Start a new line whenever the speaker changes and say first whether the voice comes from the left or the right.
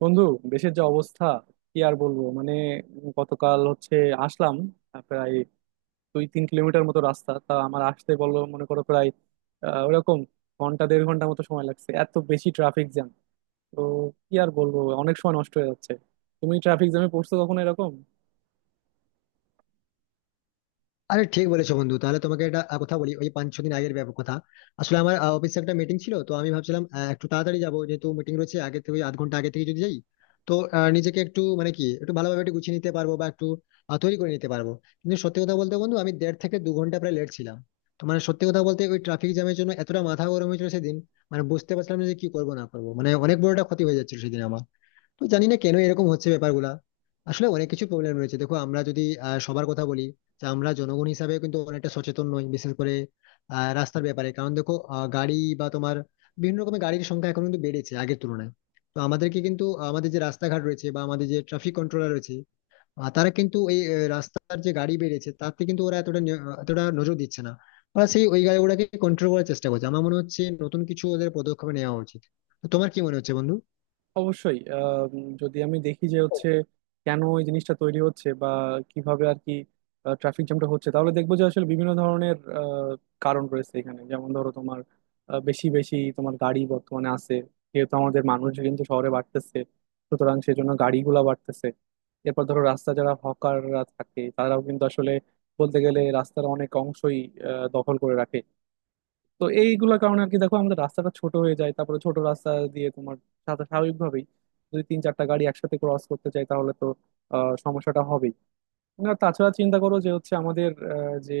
right: বন্ধু, দেশের যে অবস্থা কি আর বলবো। মানে গতকাল হচ্ছে আসলাম, প্রায় 2-3 কিলোমিটার মতো রাস্তা তা আমার আসতে বললো মনে করো প্রায় ওরকম ঘন্টা দেড় ঘন্টা মতো সময় লাগছে, এত বেশি ট্রাফিক জ্যাম। তো কি আর বলবো, অনেক সময় নষ্ট হয়ে যাচ্ছে। তুমি ট্রাফিক জ্যামে পড়ছো কখনো এরকম?
left: আরে, ঠিক বলেছো বন্ধু। তাহলে তোমাকে একটা কথা বলি — ওই 5-6 দিন আগের ব্যাপার কথা। আসলে আমার অফিসে একটা মিটিং ছিল, তো আমি ভাবছিলাম একটু তাড়াতাড়ি যাবো, যেহেতু মিটিং রয়েছে আগে থেকে, ওই আধ ঘন্টা আগে থেকে যদি যাই, তো নিজেকে একটু মানে কি একটু ভালোভাবে একটু গুছিয়ে নিতে পারবো বা একটু তৈরি করে নিতে পারবো। কিন্তু সত্যি কথা বলতে বন্ধু, আমি 1.5 থেকে 2 ঘন্টা প্রায় লেট ছিলাম। তো মানে সত্যি কথা বলতে ওই ট্রাফিক জ্যামের জন্য এতটা মাথা গরম হয়েছিল সেদিন। মানে বুঝতে পারছিলাম না যে কি করবো না করবো, মানে অনেক বড় একটা ক্ষতি হয়ে যাচ্ছিল সেদিন আমার। তো জানি না কেন এরকম হচ্ছে ব্যাপারগুলা। আসলে অনেক কিছু প্রবলেম রয়েছে। দেখো, আমরা যদি সবার কথা বলি, যে আমরা জনগণ হিসাবে কিন্তু অনেকটা সচেতন নই, বিশেষ করে রাস্তার ব্যাপারে। কারণ দেখো, গাড়ি বা তোমার বিভিন্ন রকমের গাড়ির সংখ্যা এখন কিন্তু বেড়েছে আগের তুলনায়। তো আমাদেরকে কিন্তু আমাদের যে রাস্তাঘাট রয়েছে বা আমাদের যে ট্রাফিক কন্ট্রোলার রয়েছে, তারা কিন্তু এই রাস্তার যে গাড়ি বেড়েছে তাতে কিন্তু ওরা এতটা এতটা নজর দিচ্ছে না। ওরা সেই ওই গাড়িগুলোকে কন্ট্রোল করার চেষ্টা করছে। আমার মনে হচ্ছে নতুন কিছু ওদের পদক্ষেপ নেওয়া উচিত। তো তোমার কি মনে হচ্ছে বন্ধু?
right: অবশ্যই। যদি আমি দেখি যে হচ্ছে কেন এই জিনিসটা তৈরি হচ্ছে বা কিভাবে আর কি ট্রাফিক জ্যামটা হচ্ছে, তাহলে দেখবো যে আসলে বিভিন্ন ধরনের কারণ রয়েছে এখানে। যেমন ধরো তোমার বেশি বেশি তোমার গাড়ি বর্তমানে আছে। যেহেতু আমাদের মানুষ কিন্তু শহরে বাড়তেছে, সুতরাং সেজন্য গাড়িগুলা বাড়তেছে। এরপর ধরো রাস্তা, যারা হকাররা থাকে তারাও কিন্তু আসলে বলতে গেলে রাস্তার অনেক অংশই দখল করে রাখে। তো এইগুলোর কারণে আর কি, দেখো আমাদের রাস্তাটা ছোট হয়ে যায়। তারপরে ছোট রাস্তা দিয়ে তোমার সাথে স্বাভাবিকভাবেই যদি তিন চারটা গাড়ি একসাথে ক্রস করতে চাই তাহলে তো সমস্যাটা হবেই না। তাছাড়া চিন্তা করো যে হচ্ছে আমাদের যে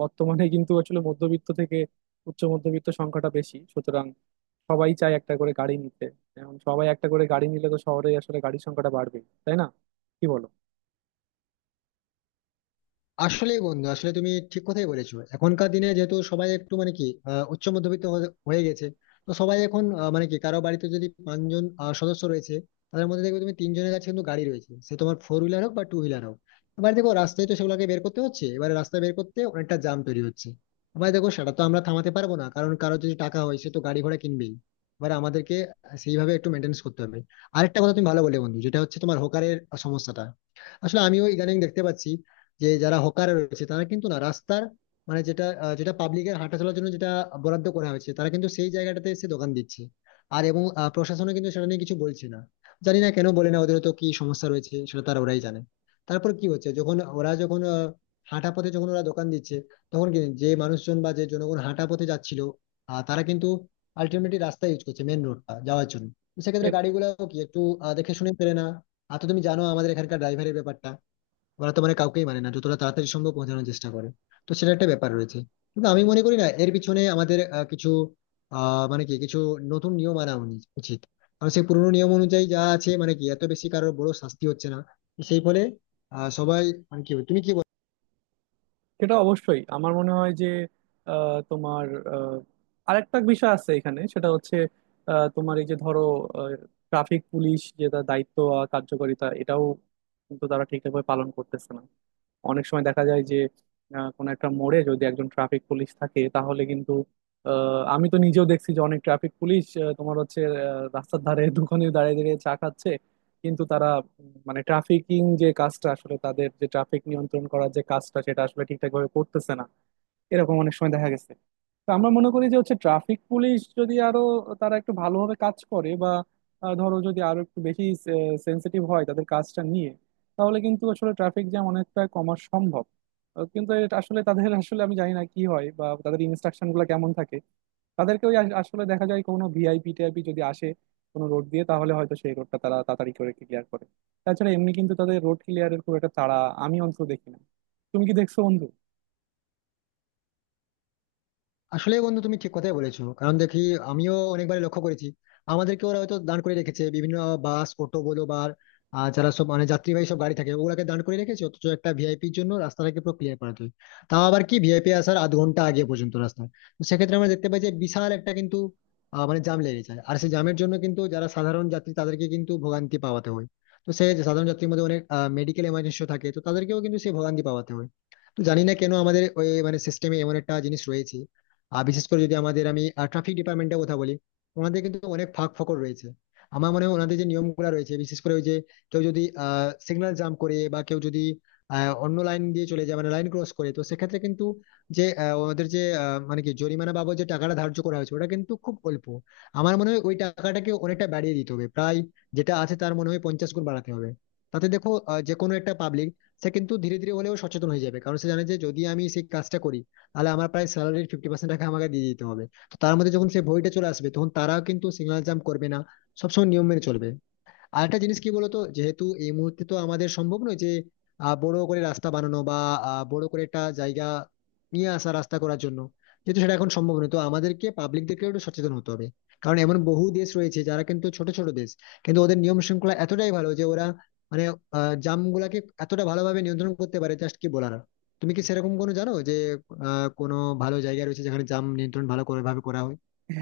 right: বর্তমানে কিন্তু আসলে মধ্যবিত্ত থেকে উচ্চ মধ্যবিত্ত সংখ্যাটা বেশি, সুতরাং সবাই চায় একটা করে গাড়ি নিতে। এখন সবাই একটা করে গাড়ি নিলে তো শহরে আসলে গাড়ির সংখ্যাটা বাড়বে, তাই না? কি বলো?
left: আসলেই বন্ধু, আসলে তুমি ঠিক কথাই বলেছো। এখনকার দিনে যেহেতু সবাই একটু মানে কি উচ্চ মধ্যবিত্ত হয়ে হয়ে গেছে। তো সবাই এখন মানে কি কারো বাড়িতে যদি 5 জন সদস্য রয়েছে, তাদের মধ্যে দেখবে তুমি 3 জনের কাছে কিন্তু গাড়ি রয়েছে, সে তোমার ফোর হুইলার হোক বা টু হুইলার হোক। এবার দেখো, রাস্তায় তো সেগুলোকে বের করতে হচ্ছে। এবার রাস্তা বের করতে অনেকটা জ্যাম তৈরি হচ্ছে। এবার দেখো সেটা তো আমরা থামাতে পারবো না, কারণ কারো যদি টাকা হয় সে তো গাড়ি ঘোড়া কিনবেই। এবার আমাদেরকে সেইভাবে একটু মেনটেন্স করতে হবে। আরেকটা কথা তুমি ভালো বলে বন্ধু, যেটা হচ্ছে তোমার হকারের সমস্যাটা। আসলে আমিও ইদানিং দেখতে পাচ্ছি যে যারা হকার রয়েছে তারা কিন্তু না, রাস্তার মানে যেটা যেটা পাবলিকের হাঁটা চলার জন্য যেটা বরাদ্দ করা হয়েছে, তারা কিন্তু সেই জায়গাটাতে এসে দোকান দিচ্ছে। এবং প্রশাসনও কিন্তু সেটা নিয়ে কিছু বলছে না। জানি না কেন বলে না, ওদের তো কি সমস্যা রয়েছে সেটা তারা ওরাই জানে। তারপর কি হচ্ছে, যখন ওরা যখন আহ, হাঁটা পথে যখন ওরা দোকান দিচ্ছে, তখন কি যে মানুষজন বা যে জনগণ হাঁটা পথে যাচ্ছিল, তারা কিন্তু আলটিমেটলি রাস্তা ইউজ করছে মেন রোডটা যাওয়ার জন্য। তো সেক্ষেত্রে গাড়িগুলো কি একটু দেখে শুনে পেরে না। আর তো তুমি জানো আমাদের এখানকার ড্রাইভারের ব্যাপারটা, ওরা তো মানে কাউকেই মানে না, যতটা তাড়াতাড়ি সম্ভব পৌঁছানোর চেষ্টা করে। তো সেটা একটা ব্যাপার রয়েছে। কিন্তু আমি মনে করি না এর পিছনে আমাদের কিছু মানে কি কিছু নতুন নিয়ম আনা উচিত। কারণ সেই পুরোনো নিয়ম অনুযায়ী যা আছে মানে কি এত বেশি কারোর বড় শাস্তি হচ্ছে না। তো সেই ফলে সবাই মানে কি, তুমি কি বলো?
right: সেটা অবশ্যই। আমার মনে হয় যে তোমার আহ, আরেকটা বিষয় আছে এখানে, সেটা হচ্ছে তোমার এই যে ধরো ট্রাফিক পুলিশ, যে তার দায়িত্ব আর কার্যকারিতা, এটাও কিন্তু তারা ঠিকঠাকভাবে পালন করতেছে না। অনেক সময় দেখা যায় যে কোনো একটা মোড়ে যদি একজন ট্রাফিক পুলিশ থাকে তাহলে কিন্তু আমি তো নিজেও দেখছি যে অনেক ট্রাফিক পুলিশ তোমার হচ্ছে রাস্তার ধারে দোকানে দাঁড়িয়ে দাঁড়িয়ে চা খাচ্ছে। কিন্তু তারা মানে ট্রাফিকিং যে কাজটা আসলে তাদের, যে ট্রাফিক নিয়ন্ত্রণ করার যে কাজটা সেটা আসলে ঠিকঠাক ভাবে করতেছে না। এরকম অনেক সময় দেখা গেছে। তো আমরা মনে করি যে হচ্ছে ট্রাফিক পুলিশ যদি আরো, তারা একটু ভালোভাবে কাজ করে বা ধরো যদি আরো একটু বেশি সেন্সিটিভ হয় তাদের কাজটা নিয়ে, তাহলে কিন্তু আসলে ট্রাফিক জ্যাম অনেকটা কমা সম্ভব। কিন্তু এটা আসলে তাদের আসলে আমি জানি না কি হয় বা তাদের ইনস্ট্রাকশন গুলো কেমন থাকে। তাদেরকে ওই আসলে দেখা যায় কোনো ভিআইপি টিআইপি যদি আসে কোনো রোড দিয়ে, তাহলে হয়তো সেই রোডটা তারা তাড়াতাড়ি করে ক্লিয়ার করে। তাছাড়া এমনি কিন্তু তাদের রোড ক্লিয়ারের খুব একটা তাড়া আমি অন্তত দেখি না। তুমি কি দেখছো বন্ধু?
left: আসলে বন্ধু, তুমি ঠিক কথাই বলেছো। কারণ দেখি, আমিও অনেকবার লক্ষ্য করেছি, আমাদেরকে ওরা হয়তো দান করে রেখেছে বিভিন্ন বাস অটো বলো বা যারা সব মানে যাত্রীবাহী সব গাড়ি থাকে ওগুলাকে দান করে রেখেছে, অথচ একটা ভিআইপির জন্য রাস্তাটাকে পুরো ক্লিয়ার করাতে হয়। তাও আবার কি, ভিআইপি আসার আধ ঘন্টা আগে পর্যন্ত রাস্তা। তো সেক্ষেত্রে আমরা দেখতে পাই যে বিশাল একটা কিন্তু মানে জাম লেগে যায়। আর সেই জামের জন্য কিন্তু যারা সাধারণ যাত্রী তাদেরকে কিন্তু ভোগান্তি পাওয়াতে হয়। তো সেই যে সাধারণ যাত্রীর মধ্যে অনেক মেডিকেল এমার্জেন্সি থাকে, তো তাদেরকেও কিন্তু সেই ভোগান্তি পাওয়াতে হয়। তো জানি না কেন আমাদের ওই মানে সিস্টেমে এমন একটা জিনিস রয়েছে। আর বিশেষ করে যদি আমি ট্রাফিক ডিপার্টমেন্টের কথা বলি, ওনাদের কিন্তু অনেক ফাঁক ফকর রয়েছে। আমার মনে হয় ওনাদের যে নিয়মগুলো রয়েছে, বিশেষ করে ওই যে কেউ যদি সিগন্যাল জাম্প করে বা কেউ যদি অন্য লাইন দিয়ে চলে যায় মানে লাইন ক্রস করে, তো সেক্ষেত্রে কিন্তু যে ওনাদের যে মানে কি জরিমানা বাবদ যে টাকাটা ধার্য করা হয়েছে ওটা কিন্তু খুব অল্প। আমার মনে হয় ওই টাকাটাকে অনেকটা বাড়িয়ে দিতে হবে, প্রায় যেটা আছে তার মনে হয় 50 গুণ বাড়াতে হবে। তাতে দেখো, যে কোনো একটা পাবলিক সে কিন্তু ধীরে ধীরে হলেও সচেতন হয়ে যাবে, কারণ সে জানে যে যদি আমি সেই কাজটা করি তাহলে আমার প্রায় স্যালারির 50% টাকা আমাকে দিয়ে দিতে হবে। তো তার মধ্যে যখন সেই ভয়টা চলে আসবে তখন তারাও কিন্তু সিগন্যাল জাম্প করবে না, সবসময় নিয়ম মেনে চলবে। আর একটা জিনিস কি বলতো, যেহেতু এই মুহূর্তে তো আমাদের সম্ভব নয় যে বড় করে রাস্তা বানানো বা বড় করে একটা জায়গা নিয়ে আসা রাস্তা করার জন্য। যেহেতু সেটা এখন সম্ভব নয়, তো আমাদেরকে পাবলিকদেরকে একটু সচেতন হতে হবে। কারণ এমন বহু দেশ রয়েছে যারা কিন্তু ছোট ছোট দেশ, কিন্তু ওদের নিয়ম শৃঙ্খলা এতটাই ভালো যে ওরা মানে জামগুলাকে এতটা ভালোভাবে নিয়ন্ত্রণ করতে পারে, জাস্ট কি বলার। তুমি কি সেরকম কোনো জানো যে কোনো ভালো জায়গা রয়েছে যেখানে জাম নিয়ন্ত্রণ ভালো করে ভাবে করা হয়?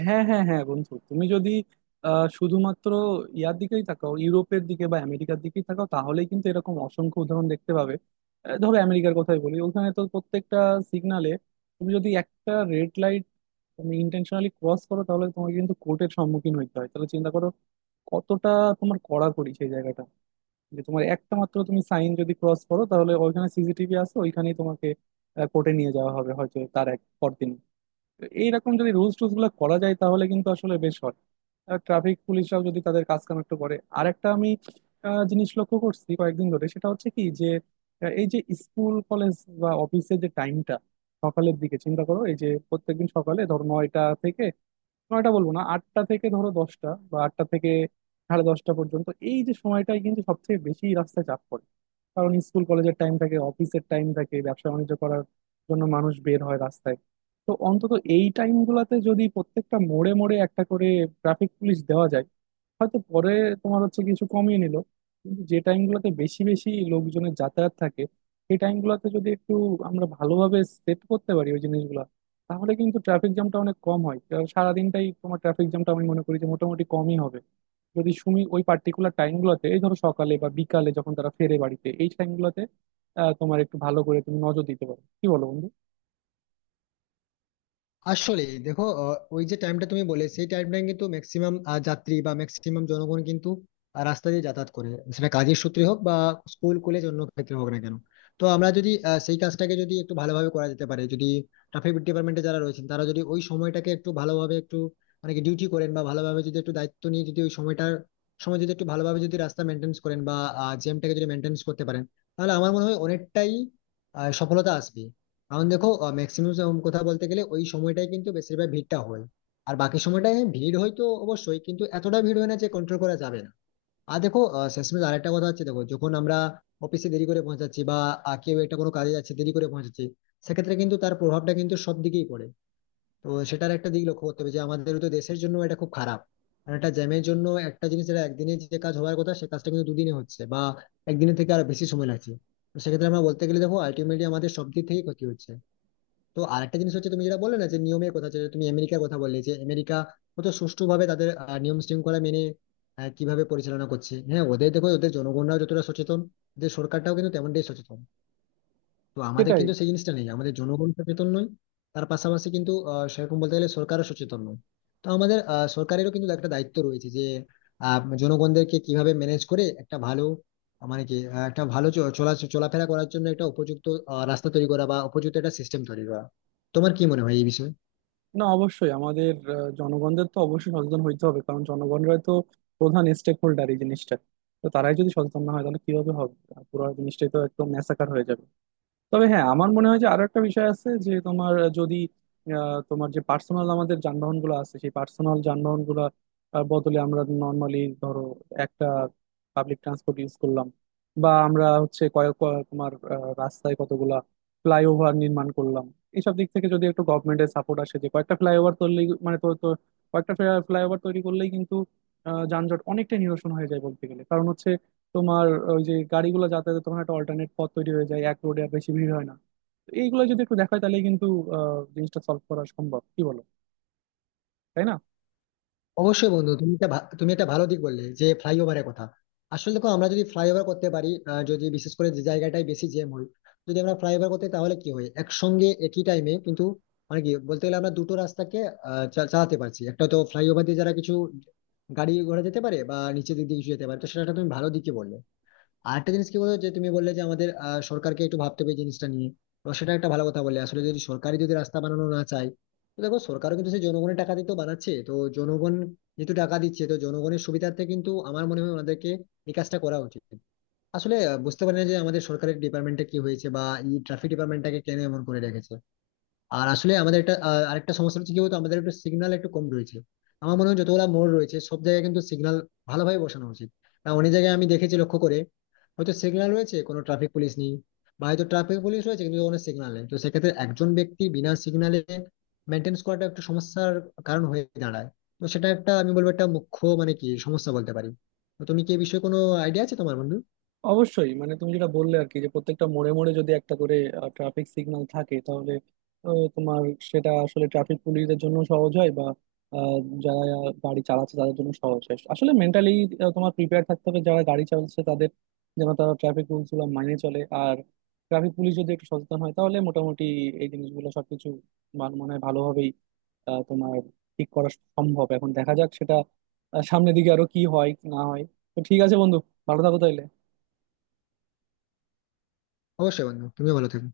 right: হ্যাঁ, হ্যাঁ, হ্যাঁ, বন্ধু, তুমি যদি শুধুমাত্র ইয়ার দিকেই তাকাও, ইউরোপের দিকে বা আমেরিকার দিকেই তাকাও তাহলেই কিন্তু এরকম অসংখ্য উদাহরণ দেখতে পাবে। ধরো আমেরিকার কথাই বলি, ওখানে তো প্রত্যেকটা সিগনালে তুমি যদি একটা রেড লাইট তুমি ইন্টেনশনালি ক্রস করো তাহলে তোমাকে কিন্তু কোর্টের সম্মুখীন হইতে হয়। তাহলে চিন্তা করো কতটা তোমার কড়াকড়ি সেই জায়গাটা। যে তোমার একটা মাত্র তুমি সাইন যদি ক্রস করো তাহলে ওইখানে সিসিটিভি আছে, ওইখানেই তোমাকে কোর্টে নিয়ে যাওয়া হবে হয়তো তার এক পরদিন। তো এইরকম যদি রুলস টুলস গুলো করা যায় তাহলে কিন্তু আসলে বেশ হয়। ট্রাফিক পুলিশরাও যদি তাদের কাজ কাম একটু করে। আর একটা আমি জিনিস লক্ষ্য করছি কয়েকদিন ধরে, সেটা হচ্ছে কি যে এই যে স্কুল কলেজ বা অফিসের যে টাইমটা সকালের দিকে চিন্তা করো। এই যে প্রত্যেকদিন সকালে ধরো 9টা থেকে 9টা বলবো না, 8টা থেকে ধরো 10টা বা 8টা থেকে সাড়ে 10টা পর্যন্ত এই যে সময়টাই কিন্তু সবচেয়ে বেশি রাস্তায় চাপ পড়ে। কারণ স্কুল কলেজের টাইম থাকে, অফিসের টাইম থাকে, ব্যবসা বাণিজ্য করার জন্য মানুষ বের হয় রাস্তায়। তো অন্তত এই টাইম গুলাতে যদি প্রত্যেকটা মোড়ে মোড়ে একটা করে ট্রাফিক পুলিশ দেওয়া যায়, হয়তো পরে তোমার হচ্ছে কিছু কমিয়ে নিল। কিন্তু যে টাইম গুলোতে বেশি বেশি লোকজনের যাতায়াত থাকে সেই টাইম গুলোতে যদি একটু আমরা ভালোভাবে সেট করতে পারি ওই জিনিসগুলো, তাহলে কিন্তু ট্রাফিক জ্যামটা অনেক কম হয়। আর সারাদিনটাই তোমার ট্রাফিক জ্যামটা আমি মনে করি যে মোটামুটি কমই হবে যদি তুমি ওই পার্টিকুলার টাইমগুলোতে, এই ধরো সকালে বা বিকালে যখন তারা ফেরে বাড়িতে এই টাইমগুলোতে তোমার একটু ভালো করে তুমি নজর দিতে পারো। কি বলো বন্ধু?
left: আসলে দেখো, ওই যে টাইমটা তুমি বলে সেই টাইমটা কিন্তু ম্যাক্সিমাম যাত্রী বা ম্যাক্সিমাম জনগণ কিন্তু রাস্তা দিয়ে যাতায়াত করে, সেটা কাজের সূত্রে হোক বা স্কুল কলেজ অন্য ক্ষেত্রে হোক না কেন। তো আমরা যদি সেই কাজটাকে যদি একটু ভালোভাবে করা যেতে পারে, যদি ট্রাফিক ডিপার্টমেন্টে যারা রয়েছেন তারা যদি ওই সময়টাকে একটু ভালোভাবে একটু মানে কি ডিউটি করেন বা ভালোভাবে যদি একটু দায়িত্ব নিয়ে যদি ওই সময়টার সময় যদি একটু ভালোভাবে যদি রাস্তা মেনটেন্স করেন বা জ্যামটাকে যদি মেনটেন্স করতে পারেন, তাহলে আমার মনে হয় অনেকটাই সফলতা আসবে। কারণ দেখো, ম্যাক্সিমাম কথা বলতে গেলে ওই সময়টাই কিন্তু বেশিরভাগ ভিড়টা হয়। আর বাকি সময়টায় হ্যাঁ, ভিড় হয় তো অবশ্যই, কিন্তু এতটা ভিড় হয় না যে কন্ট্রোল করা যাবে না। আর দেখো, শেষমেশ আরেকটা কথা হচ্ছে, দেখো যখন আমরা অফিসে দেরি করে পৌঁছাচ্ছি বা কেউ একটা কোনো কাজে যাচ্ছে দেরি করে পৌঁছাচ্ছি, সেক্ষেত্রে কিন্তু তার প্রভাবটা কিন্তু সব দিকেই পড়ে। তো সেটার একটা দিক লক্ষ্য করতে হবে যে আমাদের তো দেশের জন্য এটা খুব খারাপ। কারণ একটা জ্যামের জন্য একটা জিনিস যেটা একদিনে যে কাজ হওয়ার কথা সে কাজটা কিন্তু দুদিনে হচ্ছে, বা একদিনের থেকে আরো বেশি সময় লাগছে। তো সেক্ষেত্রে আমরা বলতে গেলে দেখো আলটিমেটলি আমাদের সব দিক থেকে ক্ষতি হচ্ছে। তো আরেকটা জিনিস হচ্ছে তুমি যেটা বললে না, যে নিয়মের কথা, যে তুমি আমেরিকার কথা বললে যে আমেরিকা কত সুষ্ঠুভাবে তাদের নিয়ম শৃঙ্খলা মেনে কিভাবে পরিচালনা করছে। হ্যাঁ ওদের দেখো, ওদের জনগণরাও যতটা সচেতন, ওদের সরকারটাও কিন্তু তেমনটাই সচেতন। তো আমাদের
right: সেটাই।
left: কিন্তু সেই জিনিসটা নেই, আমাদের জনগণ সচেতন নয়। তার পাশাপাশি কিন্তু সেরকম বলতে গেলে সরকারও সচেতন নয়। তো আমাদের সরকারেরও কিন্তু একটা দায়িত্ব রয়েছে যে জনগণদেরকে কিভাবে ম্যানেজ করে একটা ভালো মানে কি একটা ভালো চলা চলাফেরা করার জন্য একটা উপযুক্ত রাস্তা তৈরি করা বা উপযুক্ত একটা সিস্টেম তৈরি করা। তোমার কি মনে হয় এই বিষয়ে?
right: না, অবশ্যই আমাদের জনগণদের তো অবশ্যই সচেতন হইতে হবে, কারণ জনগণরাই তো প্রধান স্টেক হোল্ডার এই জিনিসটা। তো তারাই যদি সচেতন না হয় তাহলে কিভাবে হবে? পুরো জিনিসটাই তো একদম ম্যাসাকার হয়ে যাবে। তবে হ্যাঁ, আমার মনে হয় যে আরো একটা বিষয় আছে যে তোমার যদি তোমার যে পার্সোনাল আমাদের যানবাহন গুলো আছে সেই পার্সোনাল যানবাহন গুলো বদলে আমরা নর্মালি ধরো একটা পাবলিক ট্রান্সপোর্ট ইউজ করলাম, বা আমরা হচ্ছে কয়েক কয়েক তোমার রাস্তায় কতগুলা ফ্লাইওভার নির্মাণ করলাম। এইসব দিক থেকে যদি একটু গভর্নমেন্টের সাপোর্ট আসে যে কয়েকটা ফ্লাইওভার তৈরি মানে তো তো কয়েকটা ফ্লাইওভার তৈরি করলেই কিন্তু যানজট অনেকটা নিরসন হয়ে যায় বলতে গেলে। কারণ হচ্ছে তোমার ওই যে গাড়িগুলো যাতায়াতে তোমার একটা অল্টারনেট পথ তৈরি হয়ে যায়, এক রোডে আর বেশি ভিড় হয় না। তো এইগুলো যদি একটু দেখায় তাহলে কিন্তু জিনিসটা সলভ করা সম্ভব। কি বলো? তাই না?
left: অবশ্যই বন্ধু, তুমি একটা তুমি একটা ভালো দিক বললে যে ফ্লাইওভারের কথা। আসলে দেখো, আমরা যদি ফ্লাইওভার করতে পারি, যদি বিশেষ করে যে জায়গাটায় বেশি জ্যাম হয় যদি আমরা ফ্লাইওভার করতে, তাহলে কি হয় একসঙ্গে একই টাইমে কিন্তু মানে কি বলতে গেলে আমরা দুটো রাস্তাকে চালাতে পারছি। একটা তো ফ্লাইওভার দিয়ে যারা কিছু গাড়ি ঘোড়া যেতে পারে বা নিচে দিক দিয়ে কিছু যেতে পারে। তো সেটা একটা তুমি ভালো দিকে বললে। আরেকটা জিনিস কি বলতো যে তুমি বললে যে আমাদের সরকারকে একটু ভাবতে হবে এই জিনিসটা নিয়ে। তো সেটা একটা ভালো কথা বললে। আসলে যদি সরকারই যদি রাস্তা বানানো না চায়, তো দেখো সরকারও কিন্তু সেই জনগণের টাকা দিয়ে তো বানাচ্ছে, তো জনগণ যেহেতু টাকা দিচ্ছে তো জনগণের সুবিধার্থে কিন্তু আমার মনে হয় ওনাদেরকে এই কাজটা করা উচিত। আসলে বুঝতে পারি না যে আমাদের সরকারের ডিপার্টমেন্টে কি হয়েছে বা এই ট্রাফিক ডিপার্টমেন্টটাকে কেন এমন করে রেখেছে। আর আসলে আমাদের একটা আরেকটা সমস্যা হচ্ছে কি বলতো, আমাদের একটু সিগন্যাল একটু কম রয়েছে। আমার মনে হয় যতগুলো মোড় রয়েছে সব জায়গায় কিন্তু সিগন্যাল ভালোভাবে বসানো উচিত। আর অনেক জায়গায় আমি দেখেছি লক্ষ্য করে, হয়তো সিগন্যাল রয়েছে কোনো ট্রাফিক পুলিশ নেই, বা হয়তো ট্রাফিক পুলিশ রয়েছে কিন্তু কোনো সিগন্যাল নেই। তো সেক্ষেত্রে একজন ব্যক্তি বিনা সিগন্যালে মেনটেন্স করাটা একটু সমস্যার কারণ হয়ে দাঁড়ায়। তো সেটা একটা আমি বলবো একটা মুখ্য মানে কি সমস্যা বলতে পারি। তো তুমি কি এই বিষয়ে কোনো আইডিয়া আছে তোমার বন্ধু?
right: অবশ্যই। মানে তুমি যেটা বললে আর কি, যে প্রত্যেকটা মোড়ে মোড়ে যদি একটা করে ট্রাফিক সিগন্যাল থাকে, তাহলে তোমার সেটা আসলে ট্রাফিক পুলিশদের জন্য সহজ হয় বা আহ, যারা গাড়ি চালাচ্ছে তাদের জন্য সহজ হয়। আসলে মেন্টালি তোমার প্রিপেয়ার থাকতে হবে যারা গাড়ি চালাচ্ছে তাদের, যেন তারা ট্রাফিক রুলস গুলো মাইনে চলে। আর ট্রাফিক পুলিশ যদি একটু সচেতন হয় তাহলে মোটামুটি এই জিনিসগুলো সবকিছু মনে হয় ভালোভাবেই তোমার ঠিক করা সম্ভব। এখন দেখা যাক সেটা সামনের দিকে আরো কি হয় না হয়। তো ঠিক আছে বন্ধু, ভালো থাকো তাহলে।
left: অবশ্যই বন্ধু, তুমিও ভালো থেকো।